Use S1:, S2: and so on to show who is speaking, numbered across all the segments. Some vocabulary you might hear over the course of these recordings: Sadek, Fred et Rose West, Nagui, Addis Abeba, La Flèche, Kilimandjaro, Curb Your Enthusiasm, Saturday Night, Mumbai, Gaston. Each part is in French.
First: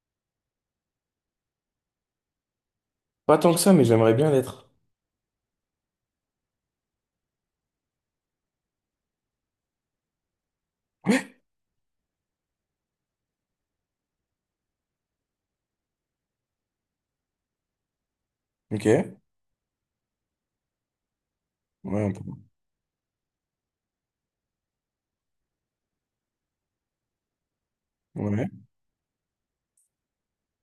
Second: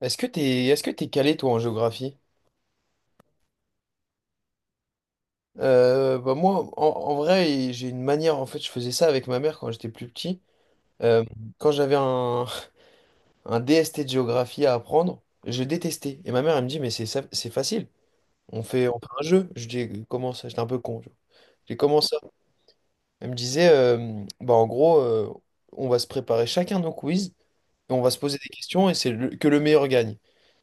S1: Est-ce que t'es calé toi en géographie?
S2: Pas tant que ça, mais j'aimerais bien l'être.
S1: Bah moi, en, en vrai, j'ai une manière. En fait, je faisais ça avec ma mère quand j'étais plus petit. Euh, quand j'avais un, un DST de géographie à apprendre, je détestais. Et ma mère, elle me dit, mais c'est facile.
S2: Ok.
S1: On fait
S2: Ouais,
S1: un jeu. Je dis, comment ça? J'étais un peu con, tu vois. J'ai
S2: un
S1: commencé.
S2: peu.
S1: Elle me disait, bah en gros, on va se préparer chacun nos quiz et on va se poser
S2: Ouais,
S1: des questions et que le meilleur gagne.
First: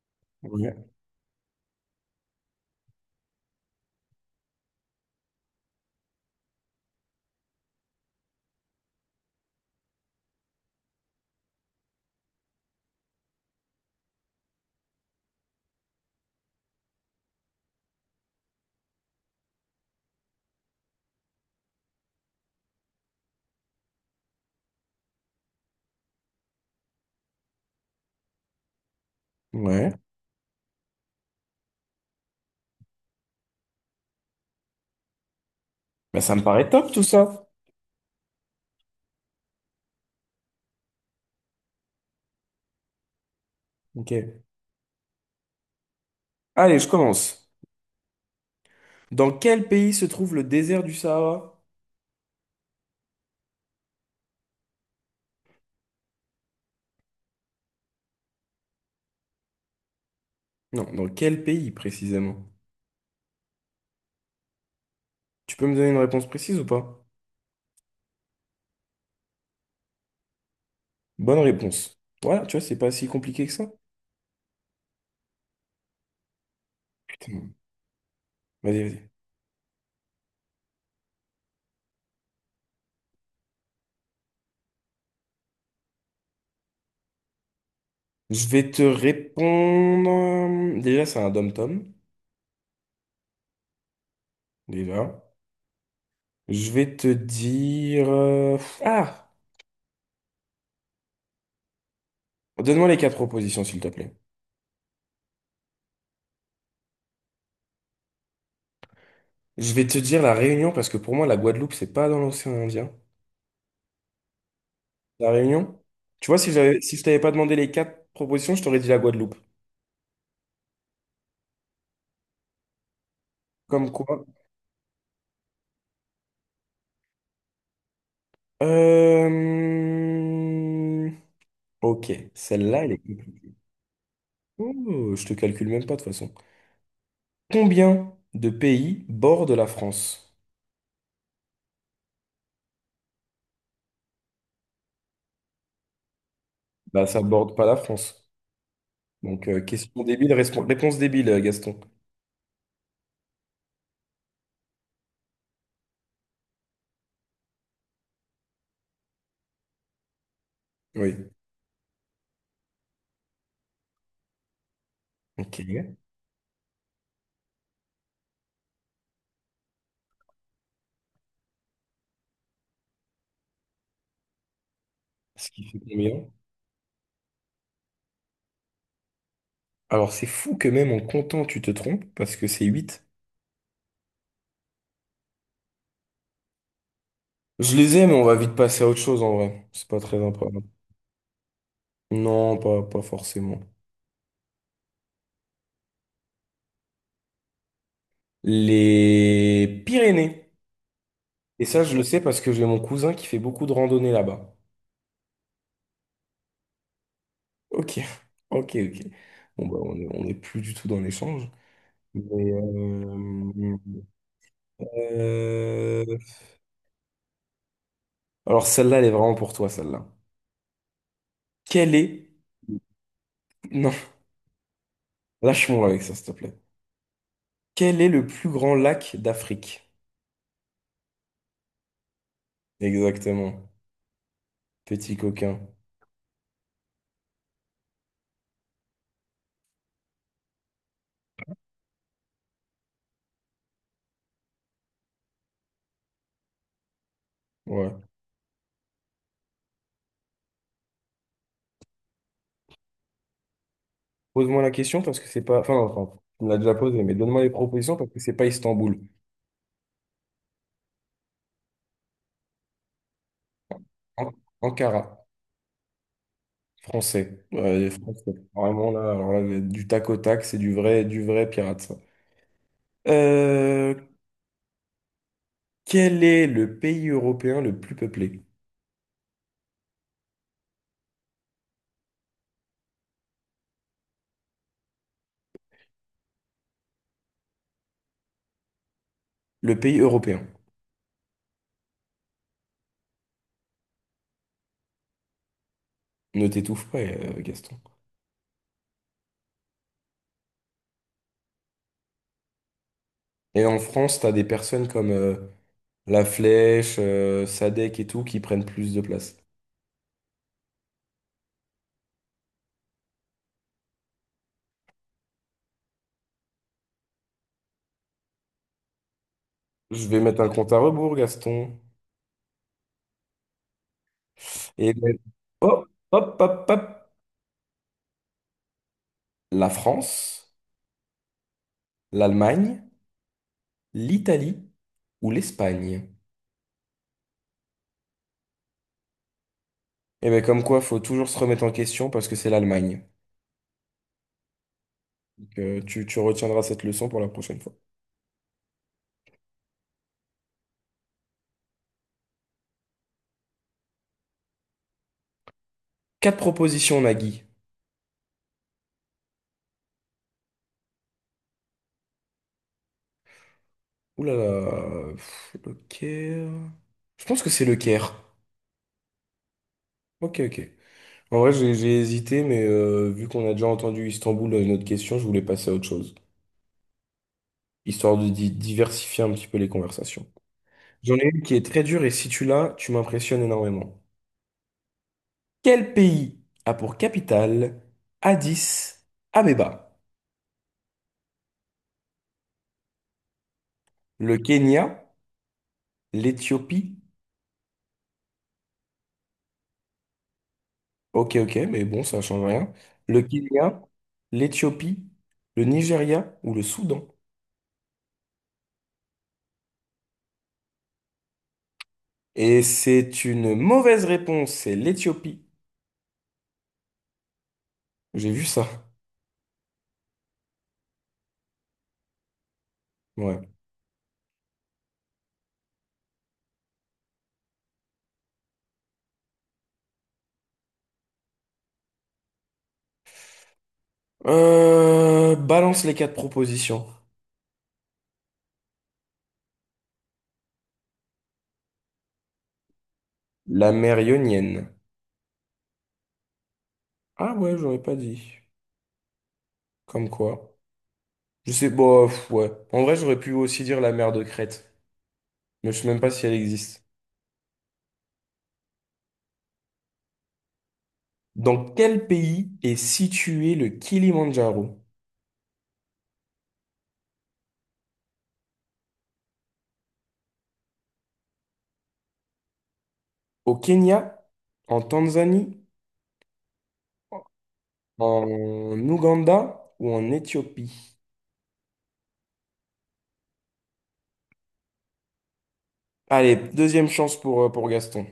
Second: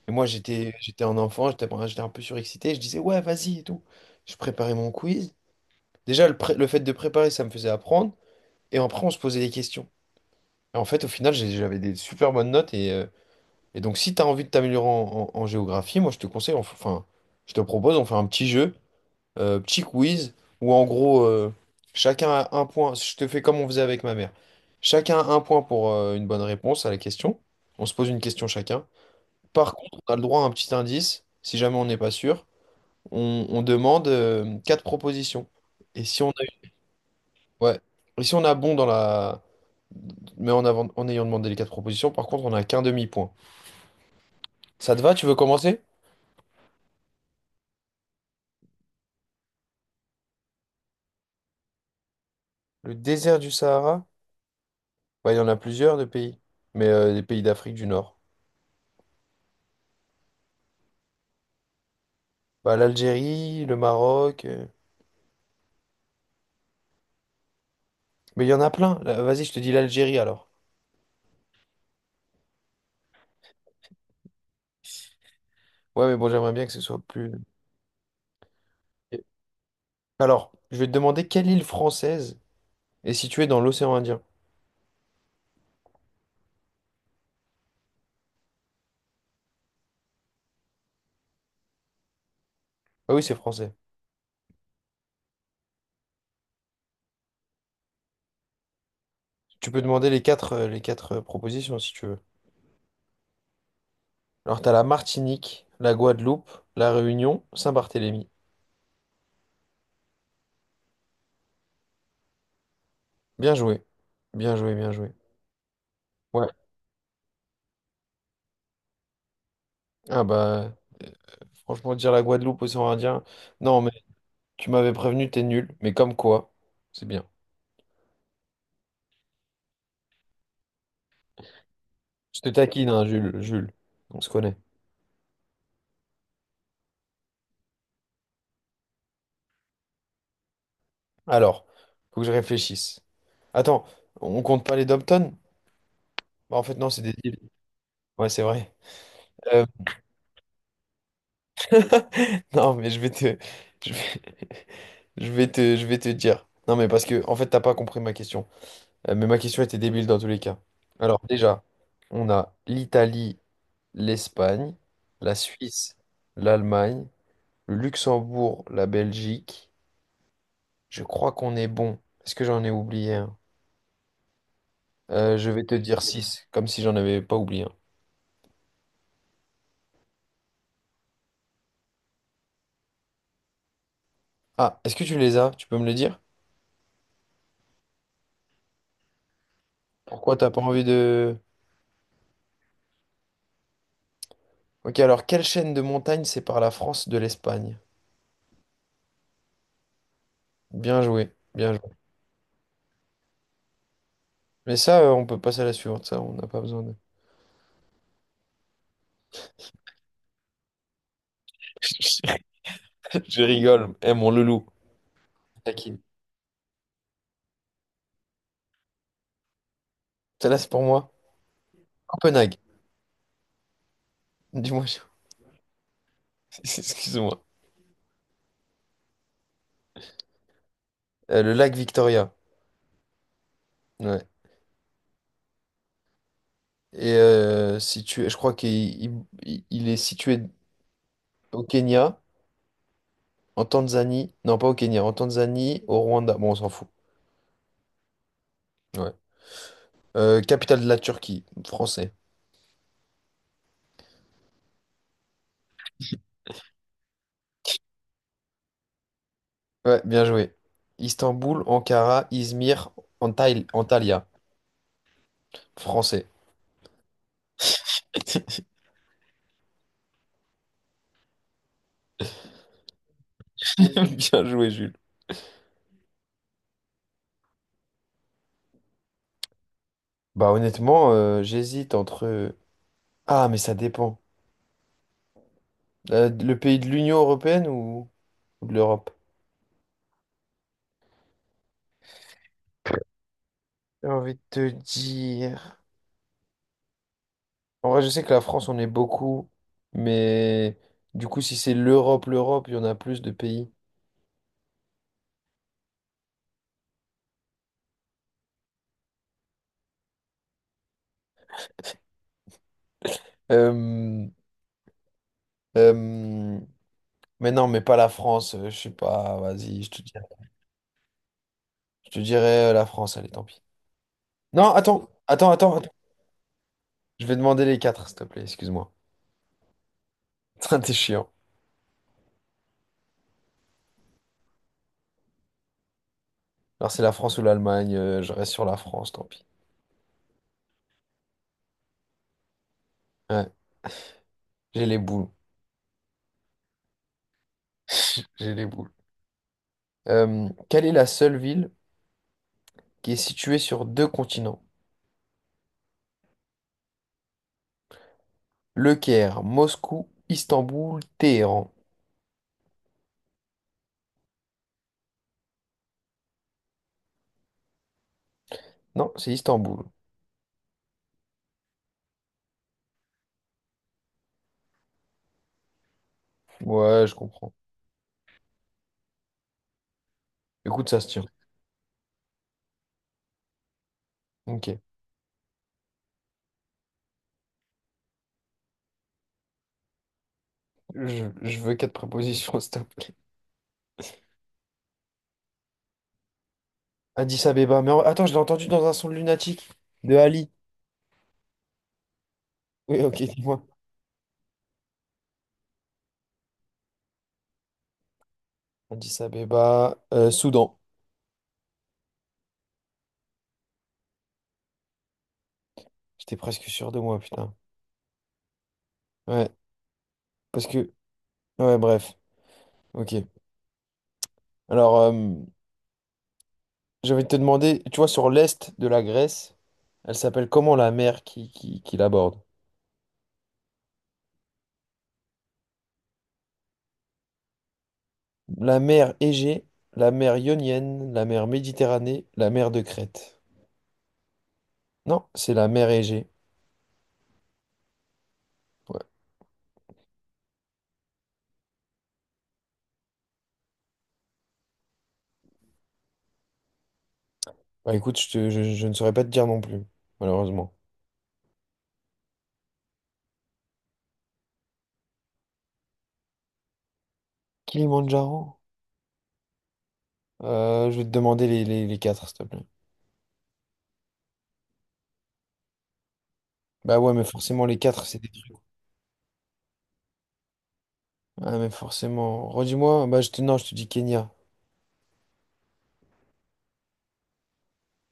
S1: Et moi,
S2: ouais,
S1: j'étais un enfant, j'étais enfin, j'étais un peu surexcité, je disais, ouais, vas-y et tout. Je préparais mon quiz. Déjà, le fait de préparer, ça me faisait apprendre. Et après, on se posait des questions. Et en fait, au final, j'avais des super bonnes notes. Et donc, si tu as envie de t'améliorer en géographie, moi, je te conseille, enfin, je te propose, on fait un petit jeu, petit quiz où en gros, chacun a un point. Je te fais comme on faisait avec ma mère. Chacun a un point pour une bonne réponse à la question. On se pose une question chacun. Par
S2: ouais.
S1: contre, on a le droit à un petit indice. Si jamais on n'est pas sûr, on demande quatre propositions. Et
S2: Bah,
S1: si on a,
S2: ça me paraît top tout ça.
S1: ouais. Et si on a bon dans la, mais en avant, en ayant demandé les quatre propositions, par contre, on n'a qu'un demi-point.
S2: Ok.
S1: Ça te va? Tu veux commencer?
S2: Allez, je commence. Dans quel pays se trouve le désert du Sahara?
S1: Le désert du Sahara? Ouais, il y en a plusieurs de pays, mais des pays d'Afrique du Nord.
S2: Non, dans quel pays précisément?
S1: Bah, l'Algérie, le Maroc,
S2: Tu peux me donner une réponse précise ou pas?
S1: mais il y en a plein. Là, vas-y, je te dis l'Algérie alors.
S2: Bonne réponse. Voilà, tu vois, c'est pas si compliqué que ça.
S1: Ouais, mais bon, j'aimerais bien que ce soit plus.
S2: Putain. Vas-y, vas-y.
S1: Alors, je vais te demander quelle île française est située dans l'océan Indien.
S2: Je vais te répondre. Déjà, c'est un dom-tom.
S1: Ah oui, c'est français.
S2: Déjà. Je vais te dire. Ah!
S1: Tu peux demander les quatre propositions si tu veux.
S2: Donne-moi les quatre propositions, s'il te plaît.
S1: Alors, t'as la Martinique, la Guadeloupe, la Réunion, Saint-Barthélemy.
S2: Je vais te dire la Réunion parce que pour moi, la Guadeloupe, c'est pas dans l'océan Indien.
S1: Bien joué. Bien joué, bien joué.
S2: La Réunion? Tu vois,
S1: Ouais.
S2: si je t'avais pas demandé les quatre propositions, je t'aurais dit la Guadeloupe.
S1: Ah bah, franchement, dire la Guadeloupe, océan Indien. Non, mais
S2: Comme quoi?
S1: tu m'avais prévenu, t'es nul. Mais comme quoi, c'est bien.
S2: Euh... Ok,
S1: Je te
S2: celle-là,
S1: taquine,
S2: elle est
S1: hein, Jules,
S2: compliquée.
S1: Jules. On se connaît.
S2: Oh, je te calcule même pas de toute façon. Combien de pays bordent la France?
S1: Alors, faut que je réfléchisse. Attends, on compte pas les Dobton? Bah, en fait, non, c'est
S2: Bah,
S1: des
S2: ça
S1: îles.
S2: borde pas la France.
S1: Ouais, c'est vrai.
S2: Donc,
S1: Euh,
S2: question débile, réponse débile, Gaston.
S1: non, mais je vais, je vais te dire. Non, mais parce que, en fait, t'as pas compris ma question. Mais ma question était débile dans tous les cas. Alors,
S2: Oui.
S1: déjà, on a l'Italie, l'Espagne, la
S2: Ok.
S1: Suisse, l'Allemagne, le Luxembourg, la Belgique. Je crois qu'on est bon. Est-ce que j'en ai oublié un? Je
S2: Ce
S1: vais
S2: qui
S1: te
S2: fait
S1: dire
S2: combien?
S1: 6, comme si j'en avais pas oublié.
S2: Alors, c'est fou que même en comptant, tu te trompes parce que c'est 8.
S1: Ah, est-ce que tu les as? Tu peux me le dire?
S2: Je les ai, mais on va vite passer à autre chose en vrai. C'est pas très
S1: Pourquoi t'as pas
S2: important.
S1: envie de…
S2: Non, pas forcément.
S1: Ok, alors quelle chaîne de montagne sépare la France de l'Espagne?
S2: Les Pyrénées.
S1: Bien joué,
S2: Et
S1: bien
S2: ça,
S1: joué.
S2: je le sais parce que j'ai mon cousin qui fait beaucoup de randonnées là-bas.
S1: Mais ça, on peut passer à la suivante, ça, on n'a pas besoin de…
S2: Ok, ok, ok. Bon, bah, on est plus du tout dans l'échange. Mais,
S1: Je rigole, eh mon loulou. Taquine.
S2: euh, alors, celle-là, elle est vraiment pour toi, celle-là.
S1: Celle-là, c'est pour moi.
S2: Quel est...
S1: Copenhague.
S2: Non,
S1: Dis-moi, je-
S2: lâche-moi avec ça, s'il te plaît.
S1: excuse-moi.
S2: Quel est le plus grand lac d'Afrique?
S1: Le lac Victoria.
S2: Exactement.
S1: Ouais.
S2: Petit coquin.
S1: Et situé, je crois qu'il il est situé au Kenya, en Tanzanie. Non, pas au Kenya, en Tanzanie, au Rwanda. Bon, on s'en fout.
S2: Ouais.
S1: Ouais. Capitale de la Turquie, français.
S2: Pose-moi la question parce que c'est pas. Enfin, tu me l'as déjà posé, mais donne-moi les propositions parce que c'est pas Istanbul.
S1: Ouais, bien joué. Istanbul, Ankara, Izmir, Antalya.
S2: An- Ankara,
S1: Français.
S2: français. Ouais, les français. Vraiment là, alors là, du tac au tac, c'est du vrai pirate, ça. Euh,
S1: Bien joué, Jules.
S2: Quel est le pays européen le plus peuplé?
S1: Bah honnêtement, j'hésite entre… Ah, mais ça dépend. Le pays de l'Union européenne ou de l'Europe?
S2: Le pays européen.
S1: J'ai envie de te dire…
S2: Ne t'étouffe pas, Gaston.
S1: En vrai, je sais que la France, on est beaucoup, mais du coup, si c'est l'Europe, l'Europe, il y en a plus de
S2: Et
S1: pays.
S2: en France, t'as des personnes comme La Flèche, Sadek et tout qui prennent plus de place.
S1: Euh, euh, Mais non, mais pas la France, je sais pas, vas-y,
S2: Je vais mettre un compte à rebours, Gaston.
S1: je te dirais la France, allez, tant pis. Non,
S2: Et hop,
S1: attends.
S2: hop, hop, hop.
S1: Je vais demander les quatre, s'il te plaît, excuse-moi.
S2: La France.
S1: T'es chiant.
S2: L'Allemagne, l'Italie ou l'Espagne?
S1: Alors, c'est la France ou l'Allemagne, je reste sur la France, tant pis.
S2: Et bien comme quoi, faut toujours se remettre en question parce que c'est l'Allemagne.
S1: Ouais, j'ai les boules.
S2: Donc, tu retiendras cette leçon pour la prochaine fois.
S1: J'ai les boules. Quelle est la seule ville qui est située sur deux continents?
S2: Quatre propositions, Nagui.
S1: Le Caire, Moscou, Istanbul, Téhéran.
S2: Ouh là là, le Caire. Je pense que c'est le Caire.
S1: Non, c'est Istanbul.
S2: Ok, ok. En vrai, j'ai hésité, mais vu qu'on a déjà entendu Istanbul dans une autre question, je voulais passer à autre chose,
S1: Ouais, je comprends.
S2: histoire de diversifier un petit peu les conversations.
S1: Écoute, ça se
S2: J'en
S1: tient.
S2: ai une qui est très dure et si tu l'as, tu m'impressionnes énormément.
S1: Ok.
S2: Quel pays a pour capitale Addis Abeba?
S1: Je veux quatre prépositions, s'il te plaît.
S2: Le Kenya, l'Éthiopie.
S1: Addis Abeba, mais attends, je l'ai entendu dans un son de lunatique de Ali.
S2: Ok, ok, mais bon, ça change rien.
S1: Oui, ok,
S2: Le
S1: dis-moi.
S2: Kenya, l'Éthiopie, le Nigeria ou le Soudan?
S1: Addis Abeba, Soudan.
S2: Et c'est une mauvaise réponse, c'est l'Éthiopie.
S1: J'étais presque sûr de moi, putain.
S2: J'ai vu ça.
S1: Ouais, parce que… Ouais, bref. Ok.
S2: Ouais.
S1: Alors, j'avais te demander, tu vois, sur l'est de la Grèce, elle s'appelle comment la mer qui l'aborde?
S2: Balance les quatre propositions.
S1: La mer Égée, la mer Ionienne, la mer Méditerranée, la mer de Crète.
S2: La mer Ionienne.
S1: Non, c'est la mer Égée.
S2: Ah ouais, j'aurais pas dit.
S1: Ouais.
S2: Comme quoi. Je sais, bof, ouais. En vrai, j'aurais pu aussi dire la mer de Crète, mais je sais même pas si elle existe.
S1: Bah écoute, je ne saurais pas te dire non plus, malheureusement.
S2: Dans quel pays est situé le Kilimandjaro?
S1: Kilimandjaro? Je vais te demander les quatre, s'il te plaît.
S2: Au Kenya, en Tanzanie,
S1: Bah ouais, mais forcément, les quatre, c'est des trucs.
S2: en Ouganda ou en Éthiopie?
S1: Ah, mais forcément. Redis-moi, bah je te… non, je te dis Kenya.
S2: Allez, deuxième chance pour Gaston.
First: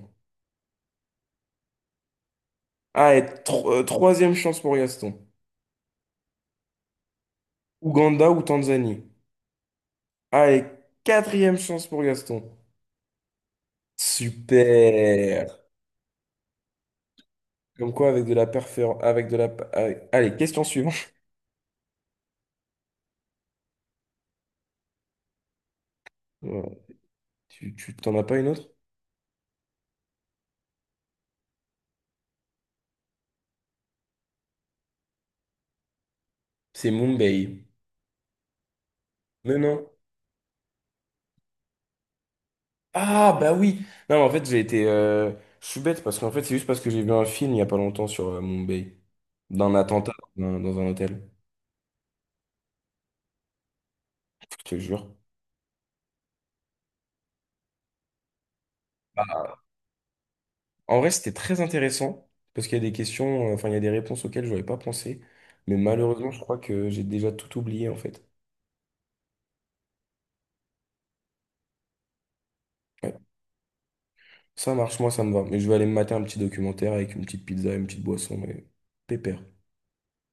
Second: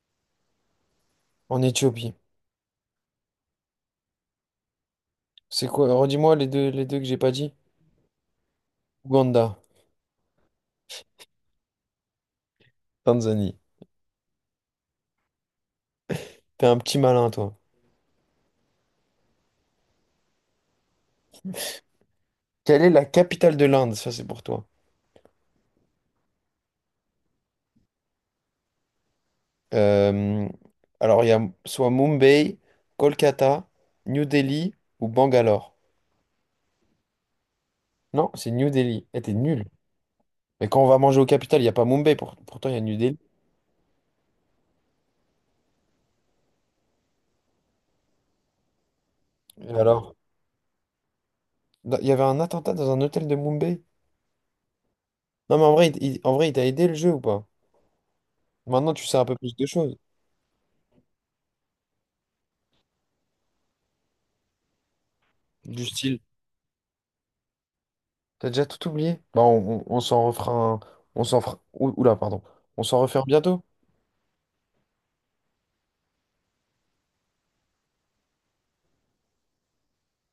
S1: En Éthiopie.
S2: Allez, troisième chance pour Gaston.
S1: C'est quoi? Redis-moi les deux que j'ai pas dit.
S2: Ouganda ou Tanzanie?
S1: Ouganda,
S2: Allez, quatrième chance pour Gaston.
S1: Tanzanie.
S2: Super.
S1: T'es un petit malin, toi.
S2: Comme quoi, avec de la perfor... avec de la... allez, question suivante.
S1: Quelle est la capitale de l'Inde? Ça, c'est pour toi.
S2: Voilà. Tu t'en as pas une autre?
S1: Euh, alors, il y a soit Mumbai, Kolkata, New Delhi ou Bangalore.
S2: C'est Mumbai.
S1: Non, c'est New Delhi. Eh, t'es
S2: Mais
S1: nul.
S2: non.
S1: Mais quand on va manger au capital, il n'y a pas Mumbai. Pourtant, il y a New Delhi.
S2: Ah bah oui. Non, en fait, j'ai été je suis bête parce qu'en fait, c'est juste parce que j'ai vu un film il y a pas longtemps sur Mumbai
S1: Et
S2: d'un attentat
S1: alors?
S2: dans un hôtel,
S1: Il y avait un attentat dans un hôtel de Mumbai?
S2: je te jure.
S1: Non, mais en vrai, en vrai, il t'a aidé le jeu ou pas? Maintenant, tu sais un peu plus de choses.
S2: En vrai, c'était très intéressant parce qu'il y a des questions, enfin il y a des réponses auxquelles j'aurais pas pensé, mais
S1: Du style.
S2: malheureusement, je crois que j'ai déjà tout oublié en fait.
S1: T'as déjà tout oublié? Bah, on s'en refera un… On s'en fera… Ouh- Oula, pardon. On s'en
S2: Ouais.
S1: refait un bientôt?
S2: Ça marche, moi ça me va, mais je vais aller me mater un petit documentaire avec une petite pizza et une petite boisson mais pépère.